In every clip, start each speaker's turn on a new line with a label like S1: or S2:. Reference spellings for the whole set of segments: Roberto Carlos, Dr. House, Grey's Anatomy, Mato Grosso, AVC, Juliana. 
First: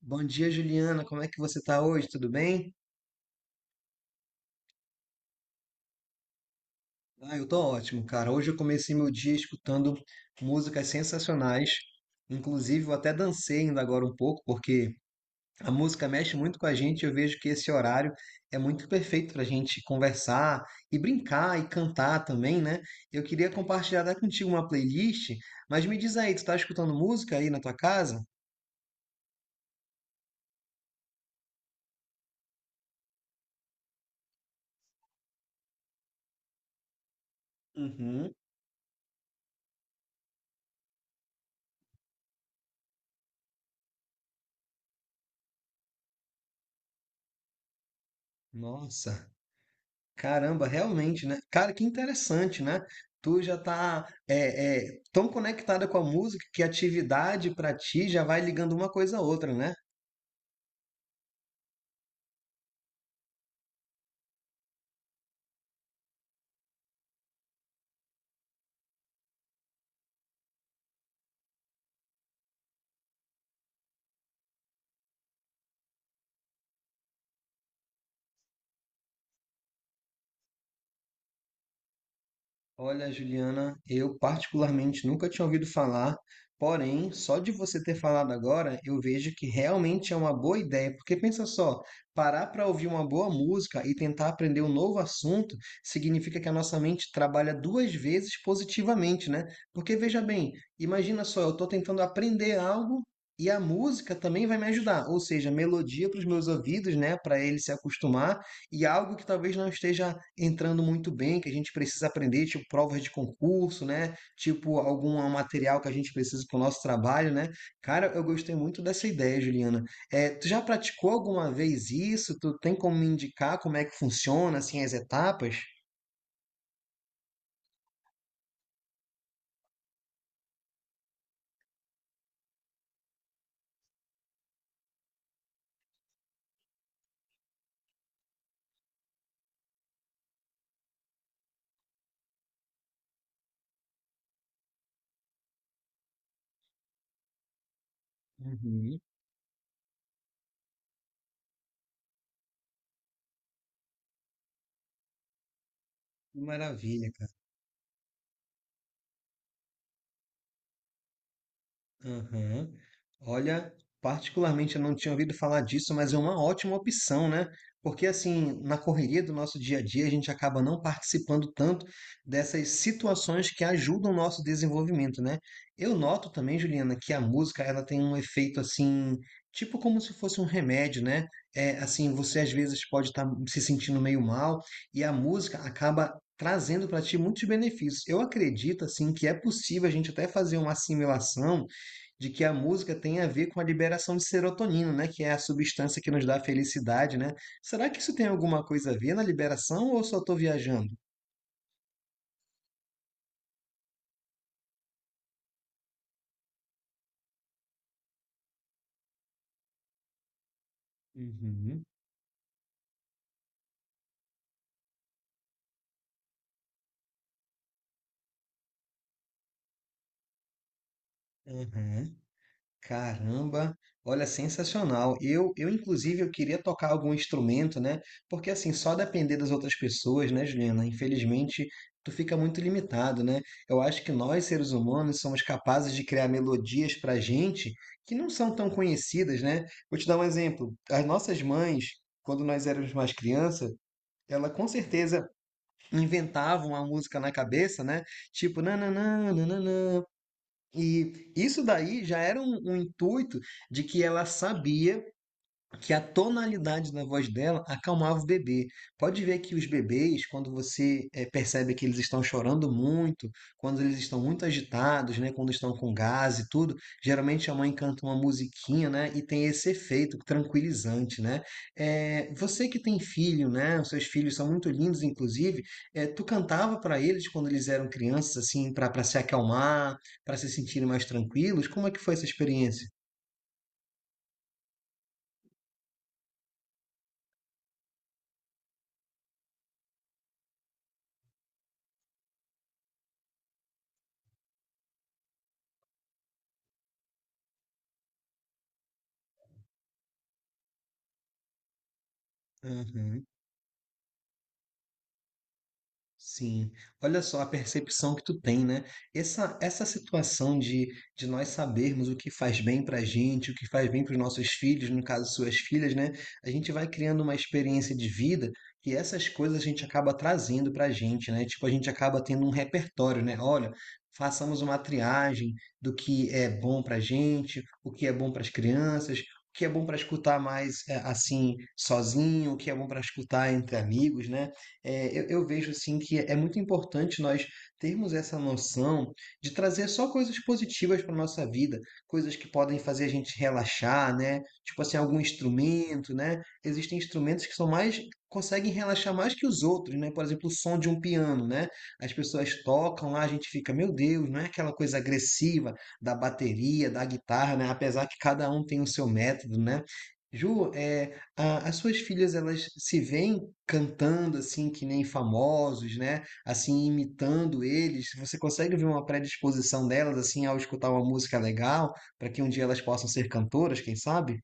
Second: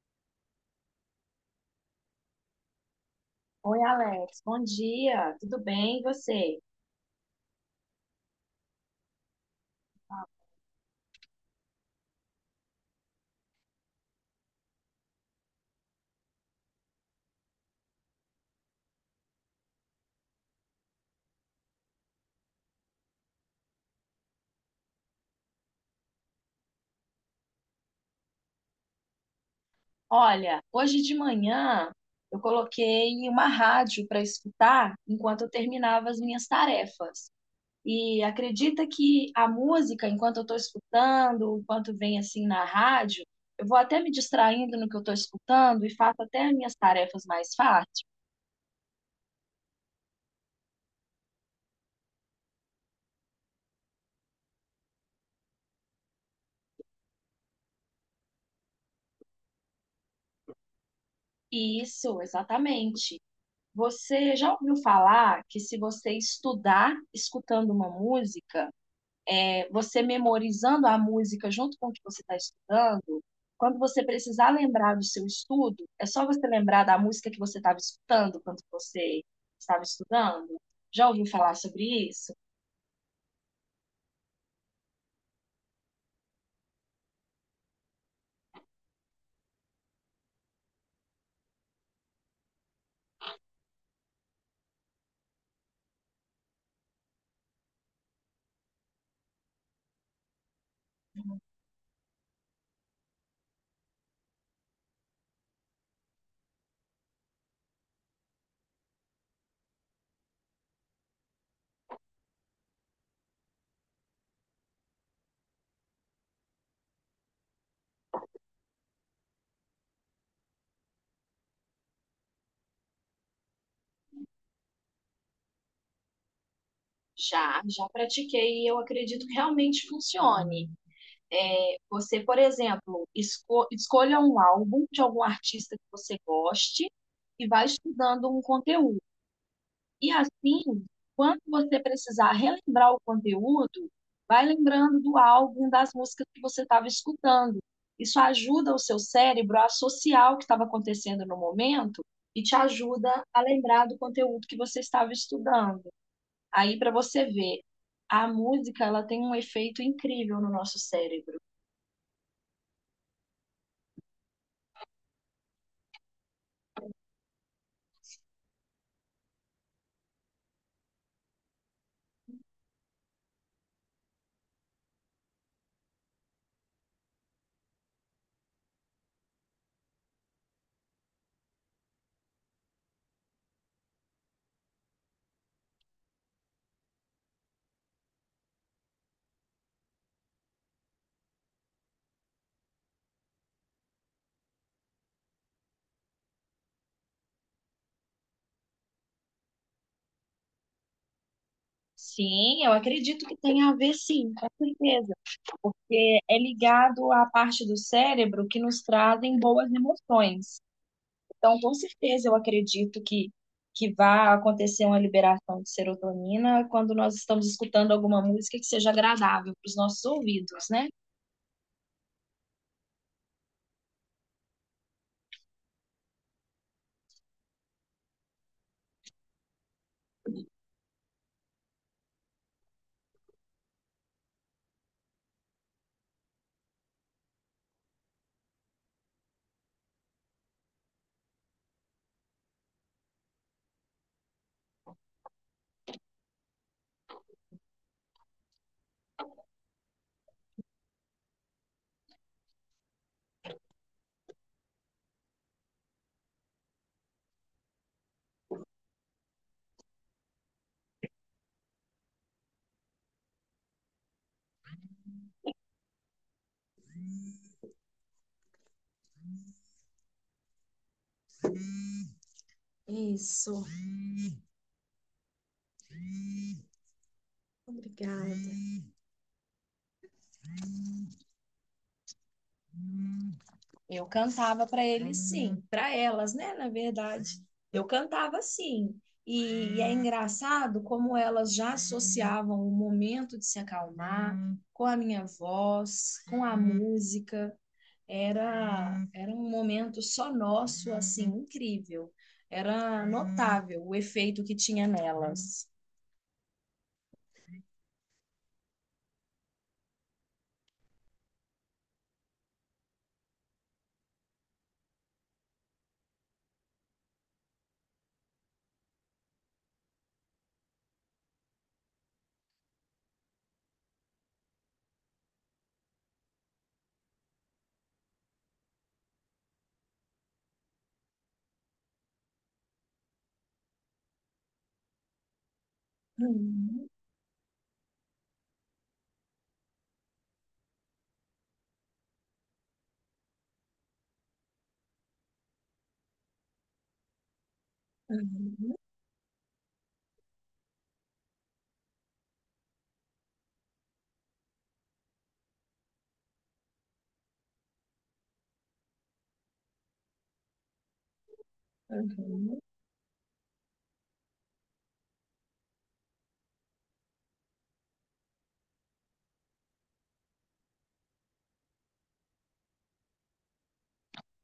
S1: Bom dia, Juliana. Como é que você tá hoje? Tudo bem?
S2: Oi, Alex. Bom dia. Tudo bem? E você?
S1: Eu tô ótimo, cara. Hoje eu comecei meu dia escutando músicas sensacionais. Inclusive, eu até dancei ainda agora um pouco, porque a música mexe muito com a gente. Eu vejo que esse horário é muito perfeito pra gente conversar e brincar e cantar também, né? Eu queria compartilhar até contigo uma playlist, mas me diz aí, tu tá escutando música aí na tua casa?
S2: Olha, hoje de manhã eu coloquei uma rádio para escutar enquanto eu terminava as minhas tarefas. E
S1: Uhum.
S2: acredita que a música, enquanto eu estou escutando, enquanto vem assim na rádio, eu vou até me distraindo no que eu estou escutando e faço até as minhas tarefas mais fáceis.
S1: Nossa. Caramba, realmente, né? Cara, que interessante, né? Tu já tá tão conectada com a música que a atividade pra ti já vai ligando uma coisa a outra, né?
S2: Isso, exatamente. Você já ouviu falar que se você estudar escutando uma música, você memorizando a música junto com o que você está estudando, quando você precisar lembrar do seu estudo, é só você lembrar da música que você estava escutando quando você estava estudando. Já ouviu falar sobre isso?
S1: Olha, Juliana, eu particularmente nunca tinha ouvido falar, porém, só de você ter falado agora, eu vejo que realmente é uma boa ideia, porque pensa só, parar para ouvir uma boa música e tentar aprender um novo assunto significa que a nossa mente trabalha duas vezes positivamente, né? Porque veja bem, imagina só, eu estou tentando aprender algo e a música também vai me ajudar, ou seja, melodia para os meus ouvidos, né, para ele se acostumar e algo que talvez não esteja entrando muito bem, que a gente precisa aprender, tipo provas de concurso, né? Tipo algum material que a gente precisa para o nosso trabalho, né? Cara, eu gostei muito dessa ideia, Juliana. É, tu já praticou alguma vez isso? Tu tem como me indicar como é que funciona, assim, as etapas?
S2: Já, já pratiquei e eu acredito que realmente funcione. É, você, por exemplo, escolha um álbum de algum artista que você goste e vai estudando um conteúdo. E assim, quando você precisar relembrar o conteúdo, vai lembrando do álbum, das músicas que você estava escutando. Isso ajuda o
S1: Uhum,
S2: seu cérebro a associar o que estava acontecendo no momento e te ajuda a lembrar do conteúdo que você estava estudando.
S1: que
S2: Aí, para
S1: maravilha.
S2: você ver, a música ela tem um efeito incrível no nosso cérebro.
S1: Aham. Olha, particularmente eu não tinha ouvido falar disso, mas é uma ótima opção, né? Porque assim, na correria do nosso dia a dia, a gente acaba não participando tanto dessas situações que ajudam o nosso desenvolvimento, né? Eu noto também, Juliana, que a música, ela tem um efeito assim, tipo como se fosse um remédio, né? É, assim, você às vezes pode estar se sentindo meio mal e a música acaba trazendo para ti muitos benefícios. Eu acredito assim que é possível a gente até fazer uma assimilação de que a música tem a ver com a liberação de serotonina, né? Que é a substância que nos dá felicidade, né? Será que isso tem alguma coisa a ver na liberação ou eu só estou viajando?
S2: Sim, eu acredito que tem a ver, sim, com certeza, porque é ligado à parte do cérebro que nos trazem boas emoções. Então, com
S1: Uhum.
S2: certeza, eu acredito que vai acontecer uma liberação de serotonina quando nós estamos escutando alguma música que seja agradável para os nossos ouvidos, né?
S1: Aham. Caramba, olha, sensacional. Eu inclusive, eu queria tocar algum instrumento, né? Porque assim, só depender das outras pessoas, né, Juliana? Infelizmente, tu fica muito limitado, né? Eu acho que nós, seres humanos, somos capazes de criar melodias pra gente que não são tão conhecidas, né? Vou te dar um exemplo. As nossas mães, quando nós éramos mais criança, ela com certeza inventava uma música na cabeça, né? Tipo, nananã, nananã, e isso daí já era um intuito de que ela sabia que a tonalidade da voz dela acalmava o bebê. Pode ver que os bebês, quando você percebe que eles estão chorando muito, quando eles estão muito agitados, né, quando estão com gás e tudo, geralmente a mãe canta uma musiquinha, né, e tem esse efeito tranquilizante, né? Você que tem filho,
S2: Isso.
S1: né, os seus filhos são muito lindos, inclusive, tu cantava para eles quando eles eram
S2: Obrigada.
S1: crianças, assim, para se acalmar, para se sentirem mais tranquilos. Como é que foi essa experiência?
S2: Eu cantava para eles, sim, para elas, né? Na verdade, eu cantava sim. E é engraçado como elas já associavam o momento de se acalmar com a minha voz, com a música. Era, era um momento só nosso, assim, incrível. Era
S1: Uhum.
S2: notável o efeito que tinha nelas.
S1: Sim, olha só a percepção que tu tem, né? Essa situação de nós sabermos o que faz bem pra gente, o que faz bem para os nossos filhos, no caso, suas filhas, né? A gente vai criando uma experiência de vida que essas coisas a gente acaba trazendo pra gente, né? Tipo, a gente acaba tendo um repertório, né? Olha, façamos uma triagem do que é bom pra gente, o que é bom para as crianças. O que é bom para escutar mais assim sozinho, o que é bom para escutar entre amigos, né? É, eu vejo assim que é muito
S2: Uhum,
S1: importante nós termos essa noção de trazer só coisas positivas para nossa vida, coisas que podem fazer a gente relaxar, né? Tipo assim, algum instrumento, né? Existem instrumentos que são mais conseguem
S2: uhum,
S1: relaxar mais que os outros, né? Por exemplo, o som de um piano, né? As pessoas tocam lá, a gente fica, meu Deus, não é aquela coisa agressiva da bateria, da guitarra, né? Apesar que cada um tem o seu método, né? Ju, é, as suas filhas,
S2: uhum.
S1: elas se veem cantando assim que nem famosos, né? Assim, imitando eles. Você consegue ver uma predisposição delas assim ao escutar uma música legal, para que um dia elas possam ser cantoras, quem sabe?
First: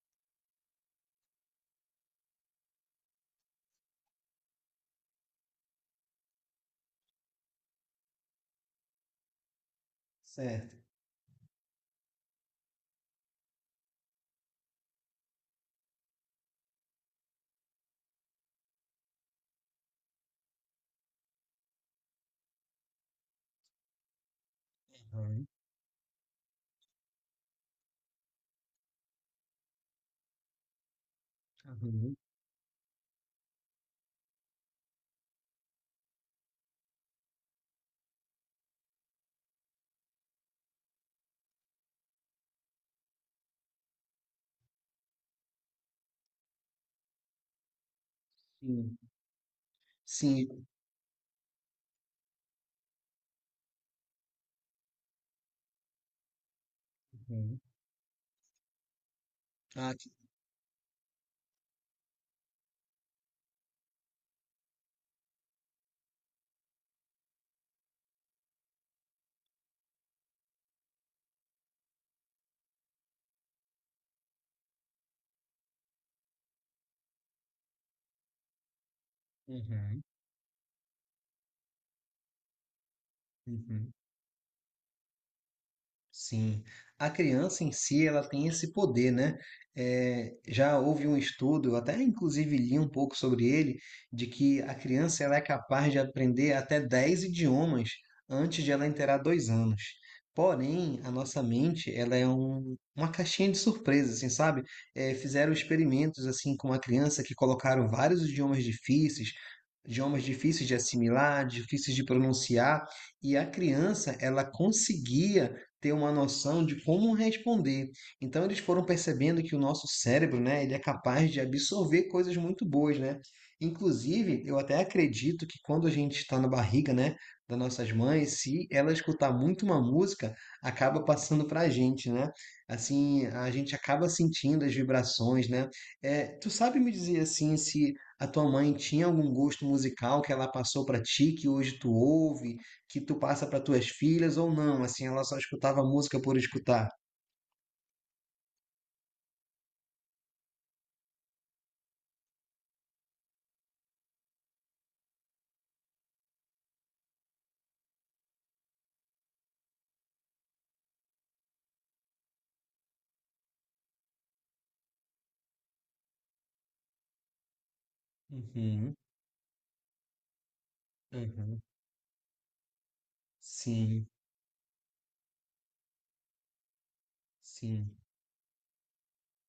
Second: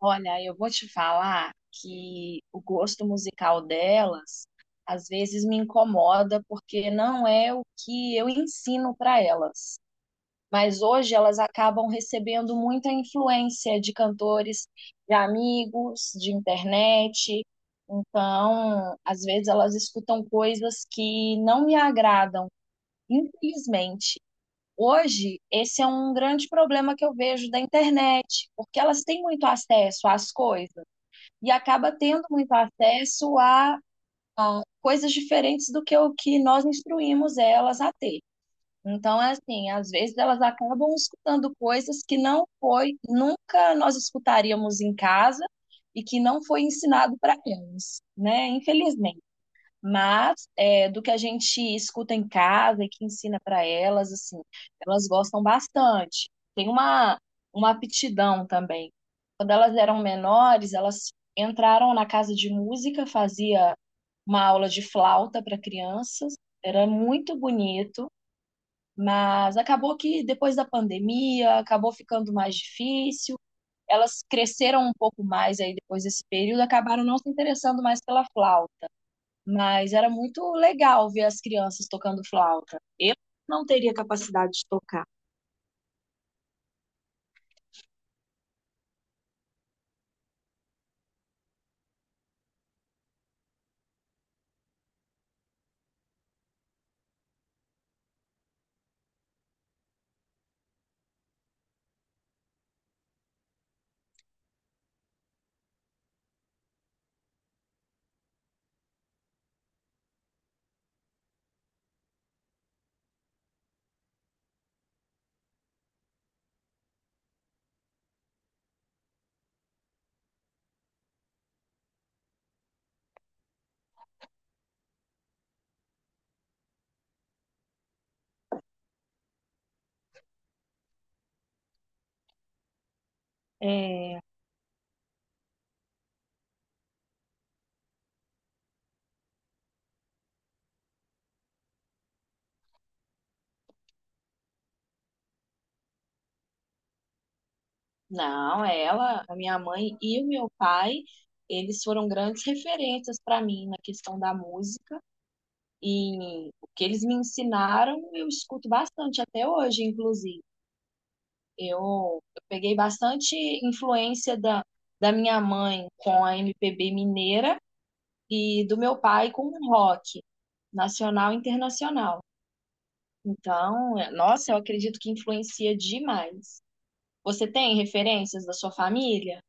S2: Olha, eu vou te falar que o gosto musical delas às vezes me incomoda porque não é o que eu ensino para elas.
S1: Certo.
S2: Mas hoje elas acabam recebendo muita influência de cantores, de amigos, de internet. Então, às vezes elas escutam coisas que não me agradam, infelizmente. Hoje,
S1: Uhum.
S2: esse é um grande problema que eu vejo da internet, porque elas têm muito acesso às coisas e acaba
S1: Uhum.
S2: tendo muito acesso a coisas diferentes do que o que nós instruímos elas a ter. Então, é assim, às vezes elas acabam escutando coisas que não foi, nunca nós escutaríamos em casa e que não foi ensinado para elas, né?
S1: Sim.
S2: Infelizmente. Mas
S1: Sim.
S2: é, do que a gente escuta em casa e que ensina para elas, assim, elas gostam bastante. Tem uma,
S1: Uhum.
S2: uma aptidão também. Quando elas
S1: Ah,
S2: eram
S1: que-
S2: menores, elas entraram na casa de música, fazia uma aula de flauta para crianças, era muito bonito, mas acabou que depois da pandemia, acabou ficando mais difícil. Elas cresceram um pouco mais aí depois desse período, acabaram não se interessando mais pela flauta. Mas
S1: uhum.
S2: era muito legal ver as crianças tocando flauta. Eu não
S1: Uhum.
S2: teria capacidade de tocar.
S1: Sim, a criança em si ela tem esse poder, né? É, já houve um estudo, eu até inclusive li um pouco sobre ele, de que a criança ela é capaz de aprender até 10 idiomas antes de ela inteirar 2 anos. Porém, a nossa mente ela é uma caixinha de surpresas, assim, sabe? É, fizeram experimentos assim com uma criança que colocaram vários idiomas difíceis de assimilar, difíceis de pronunciar, e a criança ela conseguia ter uma noção de como responder. Então eles foram percebendo que o nosso cérebro, né, ele é capaz de absorver coisas muito boas, né? Inclusive, eu até acredito que quando a gente está na barriga, né, das nossas mães, se ela escutar muito uma música, acaba passando para a gente, né? Assim, a gente acaba
S2: É,
S1: sentindo as vibrações, né? É, tu sabe me dizer assim se a tua mãe tinha algum gosto musical que ela passou para ti que hoje tu ouve? Que tu passa para tuas filhas ou não, assim, ela só escutava música por escutar.
S2: não, ela, a minha mãe e o meu pai, eles foram grandes referências para mim na questão da música. E o que eles me ensinaram, eu escuto bastante até hoje, inclusive. Eu, eu peguei bastante influência da minha mãe com a MPB mineira e do
S1: Uhum,
S2: meu pai com o rock nacional e
S1: uhum.
S2: internacional. Então,
S1: Sim,
S2: nossa, eu acredito que influencia demais. Você tem
S1: sim.
S2: referências da sua família?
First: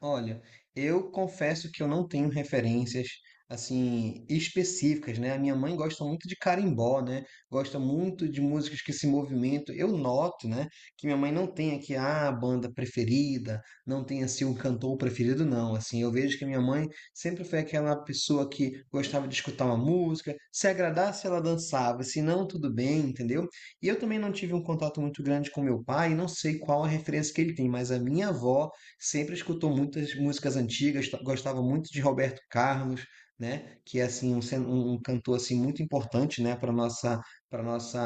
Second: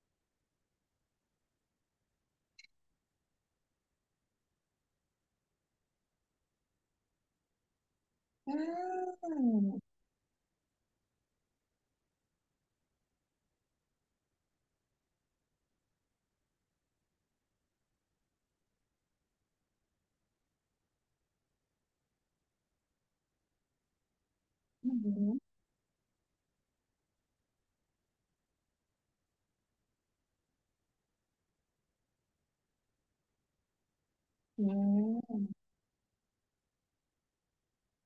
S1: Olha, eu confesso que eu não tenho referências assim específicas, né? A minha mãe gosta muito de carimbó, né? Gosta muito de músicas que se movimentam.
S2: Hum,
S1: Eu noto, né, que minha mãe não tem aqui a banda preferida, não tem assim um cantor preferido, não. Assim, eu vejo que minha mãe sempre foi aquela pessoa que gostava de escutar uma música, se agradasse ela dançava, se não tudo bem, entendeu? E eu também não tive um contato muito
S2: uhum,
S1: grande com meu pai, não sei qual a referência que ele tem, mas a minha avó sempre escutou muitas músicas antigas, gostava muito de Roberto Carlos, né? Que é assim um cantor
S2: hum,
S1: assim muito importante, né? Para nossa, para nossa,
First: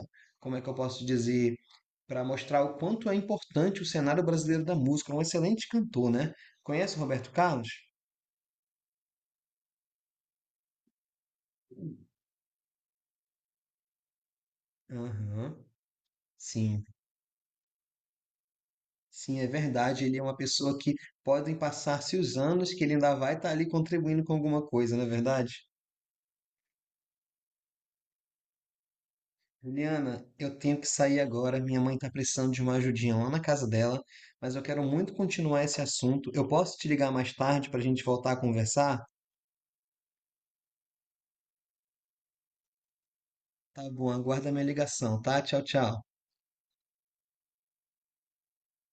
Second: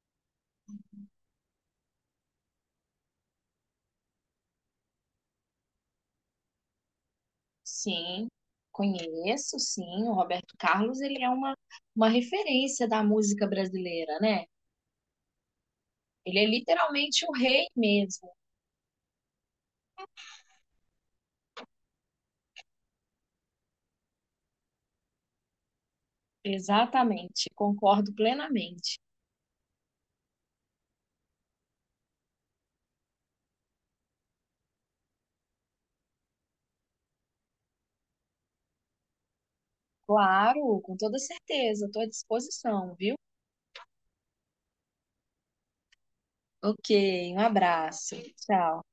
S1: a- como é que eu posso dizer? Para mostrar o quanto é importante o cenário brasileiro da música. Um excelente cantor, né? Conhece o Roberto Carlos?
S2: sim, conheço, sim. O Roberto Carlos, ele é uma referência da música brasileira, né?
S1: Aham.
S2: Ele é
S1: Sim,
S2: literalmente o rei mesmo.
S1: sim, é verdade. Ele é uma pessoa que podem passar-se os anos que ele ainda vai estar ali contribuindo com alguma coisa, não é verdade?
S2: Exatamente, concordo plenamente.
S1: Juliana, eu tenho que sair agora. Minha mãe está precisando de uma ajudinha lá na casa dela, mas eu quero muito continuar esse assunto. Eu posso te ligar mais tarde para a gente voltar a conversar?
S2: Claro, com toda certeza, estou à disposição, viu?
S1: Tá bom, aguarda minha ligação, tá? Tchau, tchau.
S2: Ok, um abraço. Tchau.